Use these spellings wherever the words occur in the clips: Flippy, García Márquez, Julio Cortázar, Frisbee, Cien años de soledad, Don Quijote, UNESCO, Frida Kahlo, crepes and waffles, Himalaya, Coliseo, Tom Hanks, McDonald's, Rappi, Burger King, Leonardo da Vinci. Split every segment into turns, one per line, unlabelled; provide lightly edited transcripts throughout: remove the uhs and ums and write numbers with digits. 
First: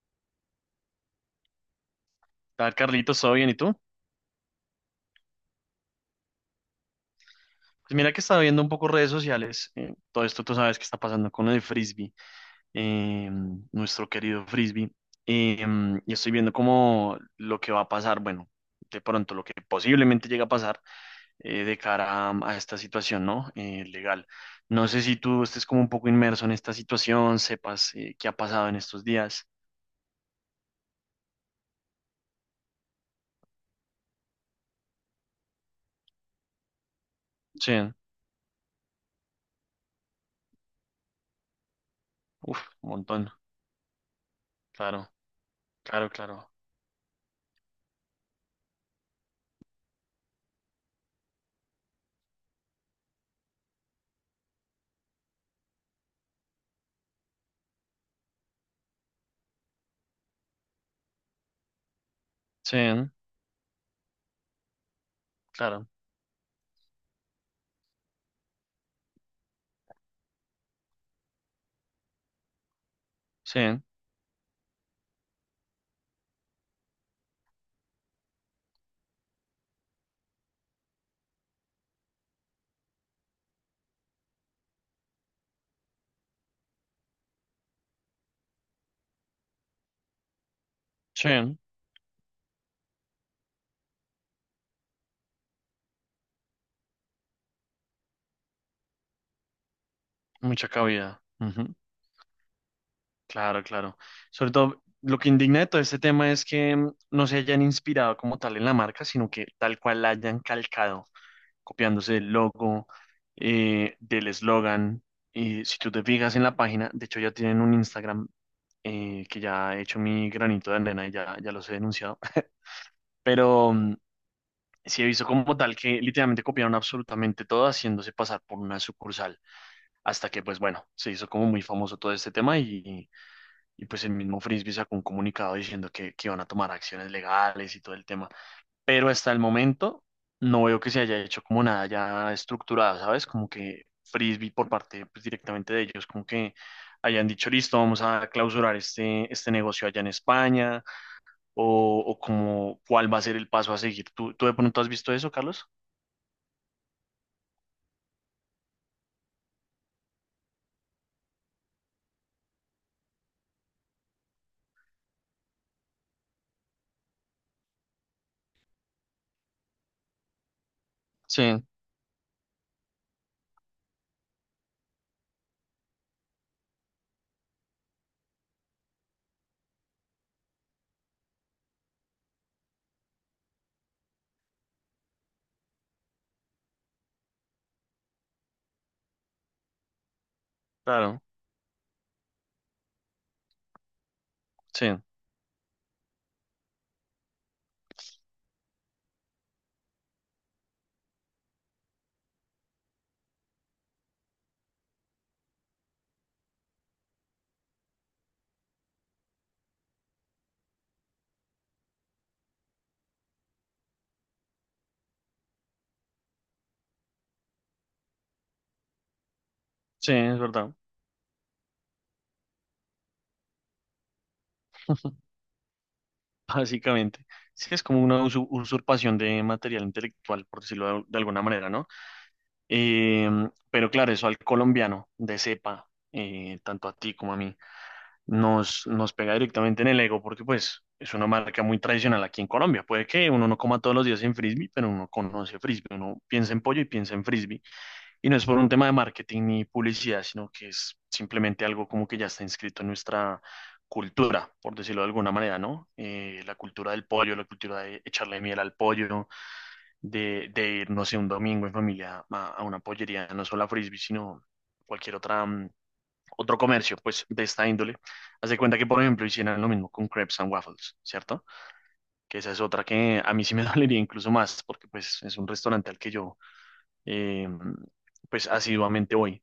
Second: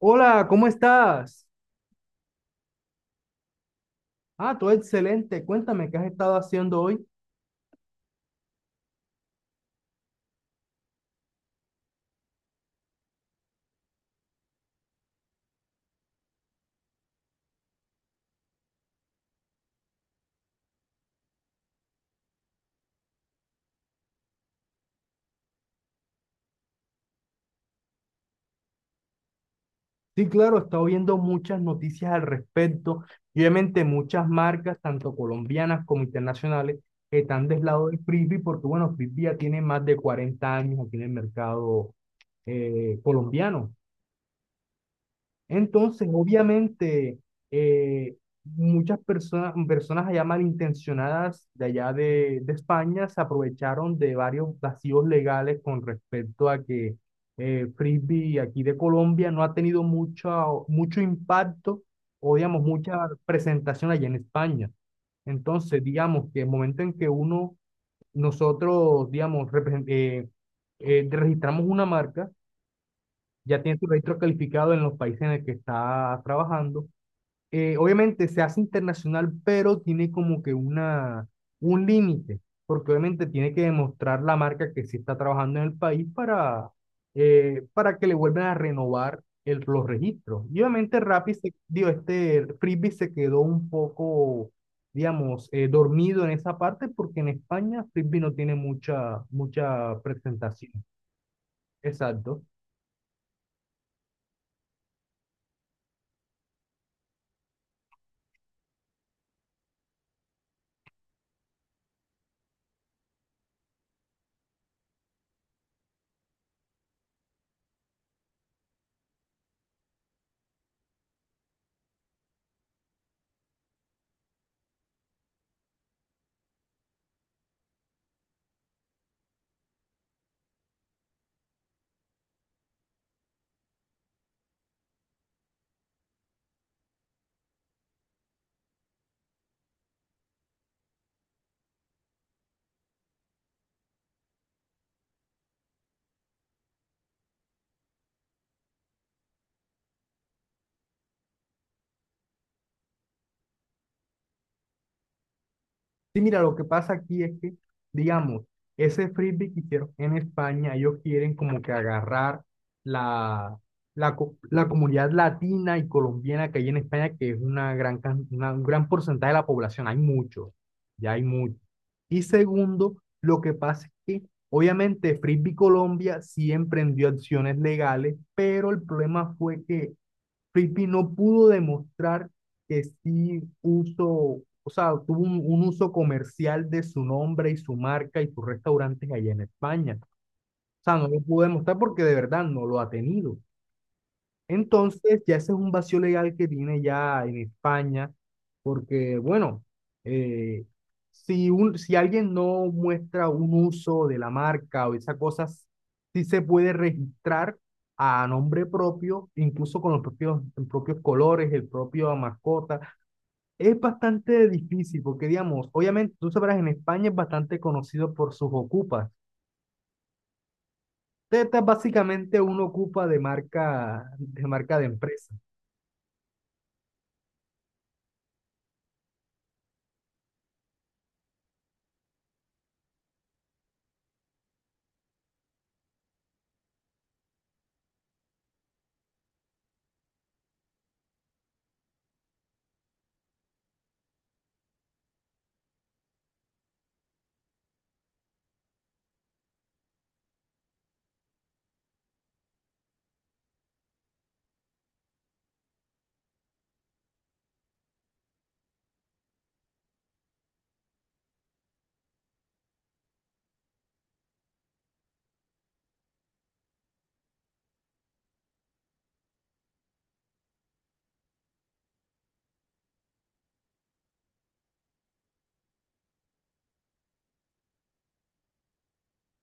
Hola, ¿cómo estás?
¿Tal, Carlitos? ¿Todo bien? ¿Y tú?
Ah, todo excelente. Cuéntame, ¿qué has estado haciendo hoy?
Pues mira que estaba viendo un poco redes sociales. Todo esto tú sabes que está pasando con el frisbee, eh, nuestro querido frisbee. eh, y estoy viendo como lo que va a pasar, bueno, de pronto lo que posiblemente llega a pasar de cara a esta situación, ¿no? Legal. No sé si tú estés como un poco inmerso en esta situación, sepas qué ha pasado en estos días.
Sí, claro, he estado viendo muchas noticias al respecto. Y obviamente muchas marcas, tanto colombianas como internacionales, están del
Sí,
lado del frisbee porque, bueno, frisbee ya tiene más de 40 años aquí en el mercado
uf, un montón.
colombiano.
Claro,
Entonces,
claro, claro.
obviamente, eh, muchas personas, personas allá malintencionadas de allá de España se aprovecharon de varios vacíos legales con respecto a que Frisbee aquí de Colombia no ha tenido mucho impacto o, digamos,
Sí,
mucha presentación allá en España. Entonces,
claro.
digamos que el momento en que uno, nosotros, digamos, registramos una marca,
Sí,
ya tiene tu registro calificado en los países en el que está trabajando. Obviamente se hace internacional, pero tiene como que un límite, porque obviamente tiene que demostrar la marca que sí está trabajando en el país para que le vuelvan a renovar los registros. Y obviamente Rappi, se,
sí,
digo, este Frisbee se quedó un poco, digamos, dormido en esa parte, porque en España Frisbee no tiene mucha
mucha
presentación.
cabida.
Exacto.
Claro, claro. Sobre todo, lo que indigna de todo este tema es que no se hayan inspirado como tal en la marca, sino que tal cual la hayan calcado, copiándose del logo, del eslogan. Y si tú te fijas en la página, de hecho ya tienen un Instagram, que ya he hecho mi granito de arena y ya los he denunciado. Pero sí he visto como tal que literalmente copiaron absolutamente todo, haciéndose pasar por una sucursal. Hasta que, pues bueno, se hizo como muy famoso todo este tema y pues el mismo Frisbee sacó un comunicado diciendo que iban a tomar acciones legales y todo el tema. Pero hasta el momento no veo que se haya hecho como nada ya estructurado, ¿sabes? Como que Frisbee por parte pues, directamente de ellos, como que hayan dicho, listo, vamos a clausurar este negocio allá en España, o como cuál va a ser el paso a seguir. ¿Tú de pronto has visto eso, Carlos?
Sí, mira, lo que pasa aquí es que, digamos, ese frisbee que hicieron en España, ellos quieren como que agarrar la, la comunidad latina y colombiana que hay en España, que es una un gran porcentaje de la población, hay muchos, ya hay
Sí,
muchos. Y segundo, lo que pasa es que, obviamente, Frisbee Colombia sí emprendió acciones legales, pero el problema fue que Frisbee no pudo demostrar que sí uso, o sea, tuvo un uso comercial de su nombre y su marca y sus restaurantes allá en España. O sea, no lo
claro,
pudo demostrar porque de verdad no lo ha tenido.
sí,
Entonces, ya ese es un vacío legal que tiene ya en España, porque, bueno, eh, si, un, si alguien no muestra un uso de la marca o esas cosas, sí se puede registrar a nombre propio, incluso con los propios colores, el propio mascota. Es bastante difícil, porque, digamos, obviamente, tú sabrás, en España es bastante conocido por sus ocupas.
sí, es verdad,
Teta es básicamente un ocupa de marca, de marca de empresa.
básicamente. Sí, es como una usurpación de material intelectual, por decirlo de alguna manera, ¿no? Eh, pero claro, eso al colombiano de cepa, tanto a ti como a mí, nos pega directamente en el ego porque pues es una marca muy tradicional aquí en Colombia. Puede que uno no coma todos los días en frisbee, pero uno conoce frisbee, uno piensa en pollo y piensa en frisbee. Y no es por un tema de marketing ni publicidad, sino que es simplemente algo como que ya está inscrito en nuestra cultura, por decirlo de alguna manera, ¿no? La cultura del pollo, la cultura de echarle miel al pollo de ir, no sé, un domingo en familia a una pollería, no solo a Frisbee, sino cualquier otra, otro comercio, pues, de esta índole. Haz de cuenta que, por ejemplo, hicieran lo mismo con crepes and waffles, ¿cierto? Que esa es otra que a mí sí me dolería incluso más, porque, pues, es un restaurante al que yo, eh, pues, asiduamente voy.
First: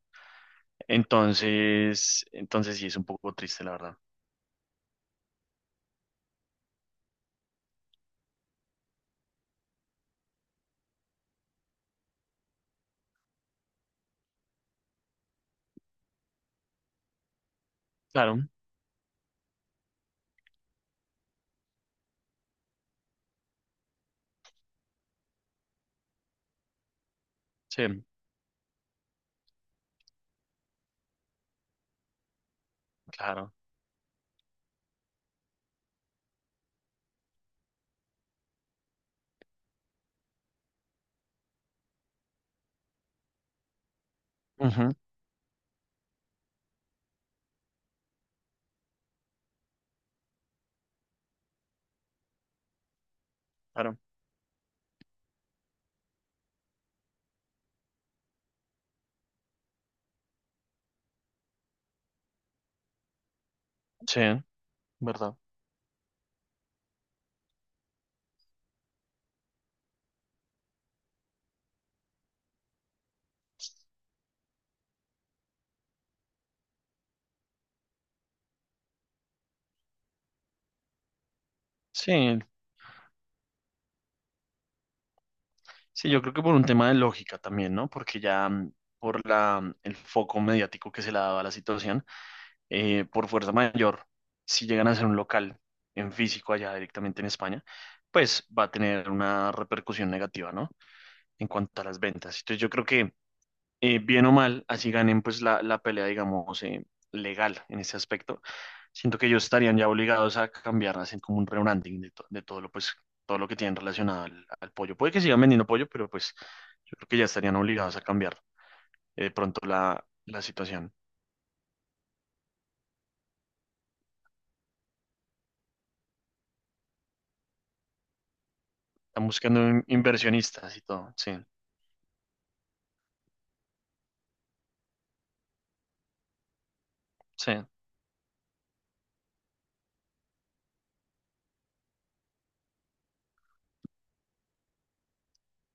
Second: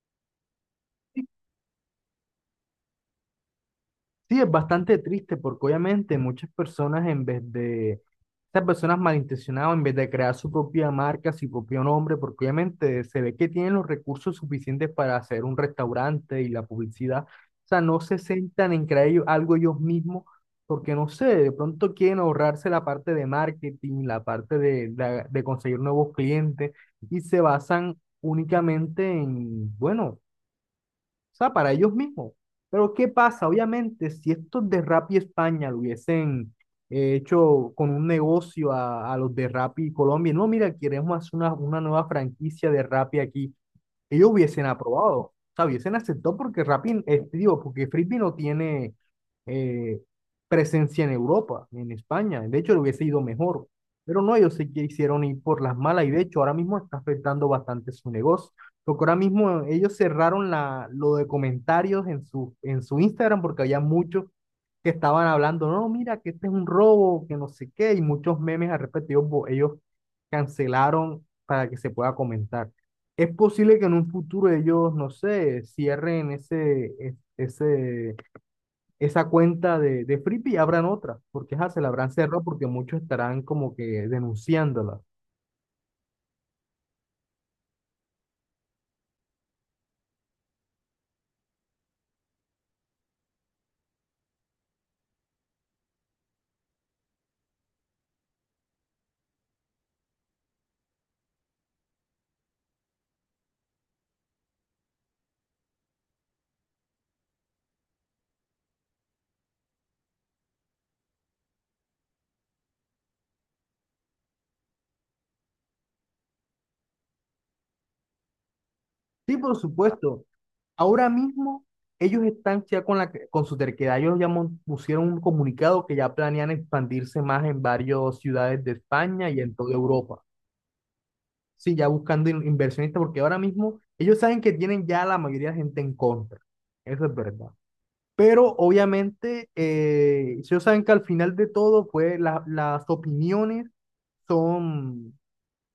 Entonces sí es un poco triste, la verdad.
Sí, es bastante triste porque obviamente muchas personas en vez de, estas personas malintencionadas, en vez de crear su propia marca, su propio nombre, porque obviamente se ve que tienen los recursos suficientes para hacer un restaurante y la publicidad, o sea, no se
Claro,
sentan en crear ellos- algo ellos mismos, porque no sé, de pronto quieren ahorrarse la parte de marketing, la parte de, de conseguir nuevos clientes y se basan
sí,
únicamente en, bueno. O sea, para ellos mismos. Pero ¿qué pasa?
claro.
Obviamente, si estos de Rappi España lo hubiesen hecho con un negocio a los de Rappi Colombia, no, mira, queremos hacer una nueva franquicia de Rappi aquí ellos hubiesen
Ujú,
aprobado, o sea, hubiesen aceptado porque Rappi, digo, porque Frisbee no tiene eh, presencia en Europa, ni en España, de hecho le hubiese ido mejor,
claro,
pero no, ellos se quisieron ir por las malas y de hecho ahora mismo está afectando bastante su negocio, porque ahora mismo ellos cerraron la, lo de comentarios en su Instagram porque había
sí,
muchos que estaban
¿verdad?
hablando, no, mira, que este es un robo, que no sé qué, y muchos memes al respecto, ellos cancelaron para que se pueda comentar. Es posible que en un futuro ellos, no sé, cierren ese, esa cuenta de Flippy y abran otra, porque ajá, se la habrán
Sí,
cerrado porque muchos estarán como que denunciándola.
Sí, yo creo que por un tema de lógica también, ¿no? Porque ya el foco mediático que se le ha dado a la situación, por fuerza mayor, si llegan a ser un local en físico allá directamente en España, pues va a tener una repercusión negativa, ¿no? En cuanto a las ventas. Entonces yo creo que bien o mal, así ganen pues la pelea, digamos, legal en ese aspecto. Siento que ellos estarían ya obligados a cambiar, hacen como un rebranding de todo lo, pues, todo lo que tienen relacionado al pollo. Puede que sigan vendiendo pollo, pero pues yo creo que ya estarían obligados a cambiar de
Sí, por
pronto la,
supuesto.
la situación.
Ahora mismo ellos están ya con, la, con su terquedad. Ellos ya mon- pusieron un comunicado que ya planean expandirse más en varias ciudades de
Están
España y en
buscando
toda Europa.
inversionistas y todo, sí,
Sí, ya buscando in- inversionistas, porque ahora mismo ellos saben que tienen ya la mayoría de gente en contra. Eso es verdad.
sí,
Pero obviamente, ellos saben que al final de todo, pues la- las opiniones son,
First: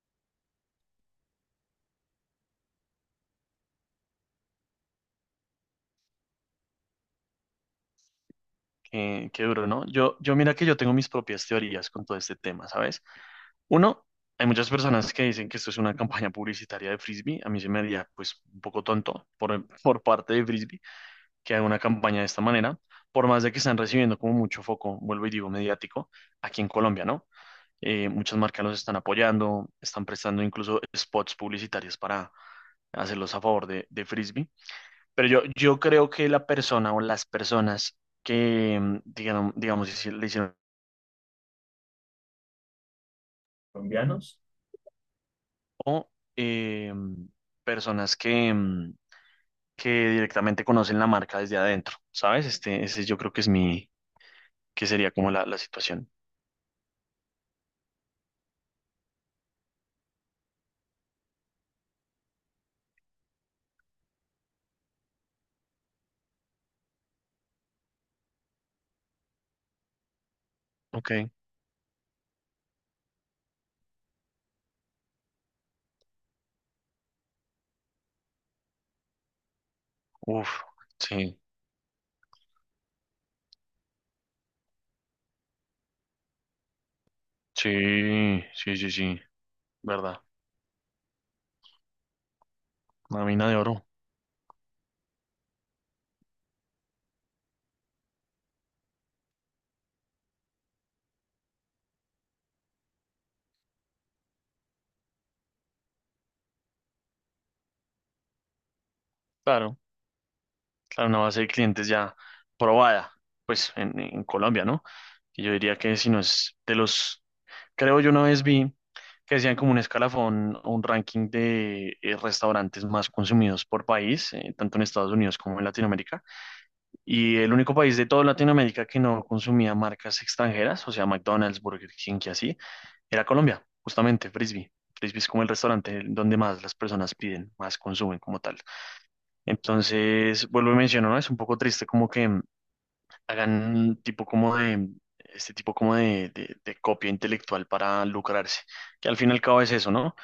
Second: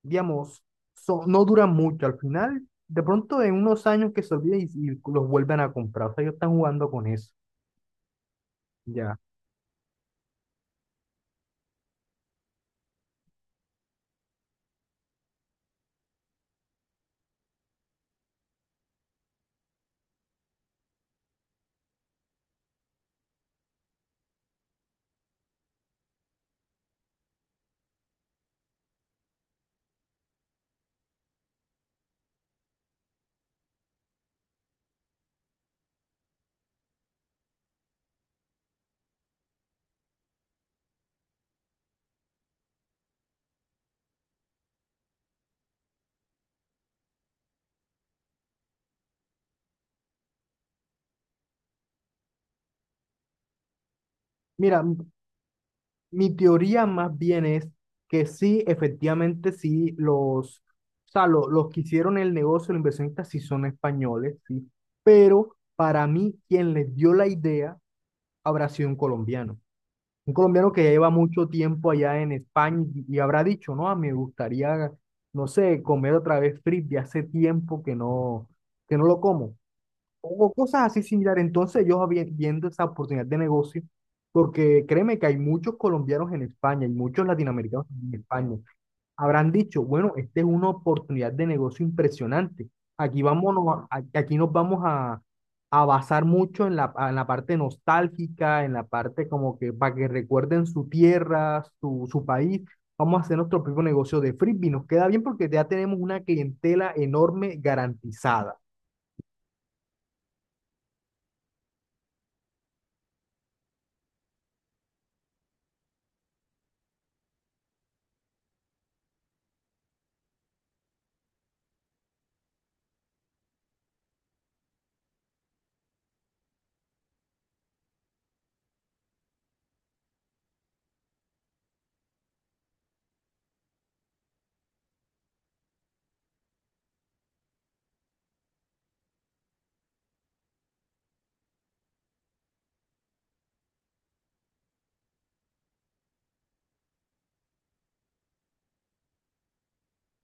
digamos, son, no duran mucho. Al final, de pronto en unos años que se olviden y los vuelven a comprar. O sea, ellos están jugando con eso. Ya.
qué duro, ¿no? Yo mira que yo tengo mis propias teorías con todo este tema, ¿sabes? Uno, hay muchas personas que dicen que esto es una campaña publicitaria de Frisbee. A mí se me haría, pues, un poco tonto por parte de Frisbee que haga una campaña de esta manera, por más de que están recibiendo como mucho foco, vuelvo y digo, mediático, aquí en Colombia, ¿no? Muchas marcas los están apoyando, están prestando incluso spots publicitarios para hacerlos a favor de Frisbee. Pero yo creo que la persona o las personas que, digamos, le hicieron colombianos o eh, personas que directamente conocen la marca desde adentro, ¿sabes? Este, ese yo creo que es mi,
Mira,
que
m-
sería como la situación.
mi teoría más bien es que sí, efectivamente, sí, los, o sea, lo- los que hicieron el negocio, los inversionistas, sí son españoles, sí. Pero para mí, quien les dio la idea habrá sido un colombiano. Un colombiano que ya lleva
Ok,
mucho tiempo allá en España y habrá dicho, no, ah, me gustaría, no sé, comer otra vez frisbee, hace tiempo que no lo como. O
uf,
cosas así
sí,
similares. Entonces yo vi- viendo esa oportunidad de negocio, porque créeme que hay muchos colombianos en España y muchos latinoamericanos en
sí,
España.
sí, sí, sí,
Habrán dicho, bueno,
verdad,
esta es una oportunidad de negocio impresionante. Aquí
una mina de oro.
vámonos, a- aquí nos vamos a basar mucho en la parte nostálgica, en la parte como que para que recuerden su tierra, su país. Vamos a hacer nuestro propio negocio de frisbee. Nos queda bien porque ya tenemos una clientela enorme garantizada.
Claro, claro, una base de clientes ya probada, pues en Colombia, ¿no? Que yo diría que si no es de los creo yo una vez vi que decían como un escalafón o un ranking de restaurantes más consumidos por país, tanto en Estados Unidos como en Latinoamérica. Y el único país de toda Latinoamérica que no consumía marcas extranjeras, o sea, McDonald's, Burger King y así, era Colombia, justamente, Frisby. Frisby es como el restaurante donde más las personas piden, más consumen como tal. Entonces, vuelvo y menciono, ¿no? Es un poco triste como que hagan un tipo como de, este tipo como de copia intelectual para lucrarse, que al fin y al cabo es eso, ¿no?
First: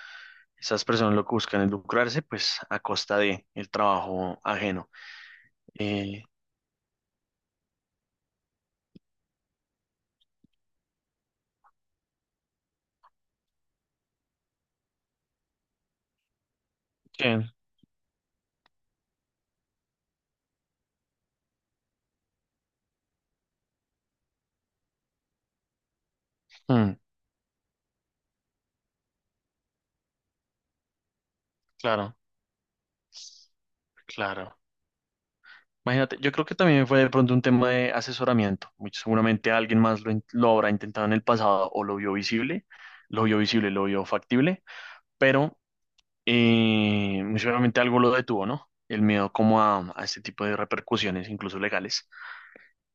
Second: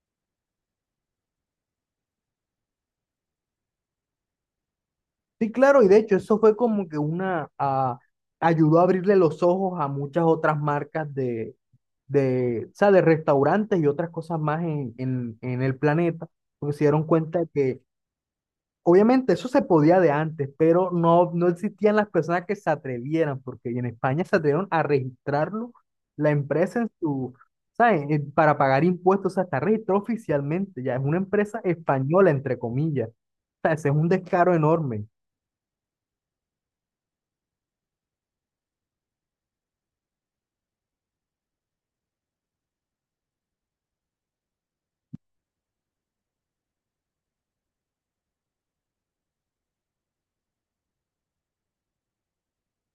Esas personas lo que buscan es lucrarse, pues a costa de el trabajo ajeno.
Sí, claro, y de hecho
Eh,
eso fue como que una, ah, ayudó a abrirle los ojos a muchas otras marcas de, o sea, de restaurantes y otras cosas más en el planeta, porque se dieron cuenta de
que,
que obviamente eso se podía de antes, pero no, no existían las personas que se atrevieran, porque en España se atrevieron a registrarlo, la empresa en
mm,
su, ¿saben? Para pagar impuestos, o sea, está registrado oficialmente, ya es una empresa
claro,
española, entre comillas, o sea, ese es un descaro
claro.
enorme.
Imagínate, yo creo que también fue de pronto un tema de asesoramiento. Muy seguramente alguien más lo habrá intentado en el pasado o lo vio visible, lo vio factible, pero muy seguramente algo lo detuvo, ¿no? El miedo como a este tipo de repercusiones, incluso legales.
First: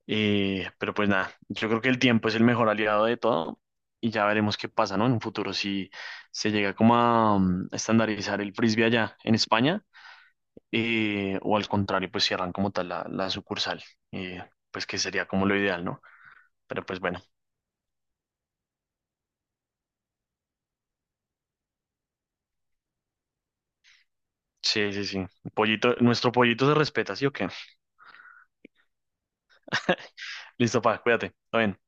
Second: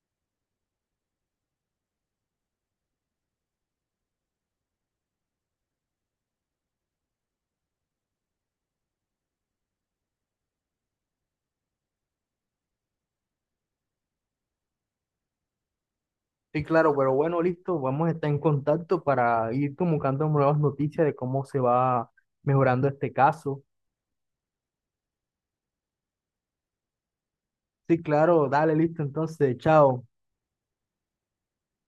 Pero pues nada, yo creo que el tiempo es el mejor aliado de todo y ya veremos qué pasa, ¿no? En un futuro, si se llega como a, estandarizar el frisbee allá en España, o al contrario, pues cierran como tal la sucursal, eh, pues que sería como lo ideal, ¿no?
Sí,
Pero
claro,
pues
pero
bueno,
bueno, listo, vamos a estar en contacto para ir comunicando nuevas noticias de cómo se va mejorando este caso.
sí, sí, sí. Pollito, nuestro pollito se respeta, ¿sí o qué?
Sí, claro, dale, listo, entonces, chao.
Listo, pa, cuídate. Está bien.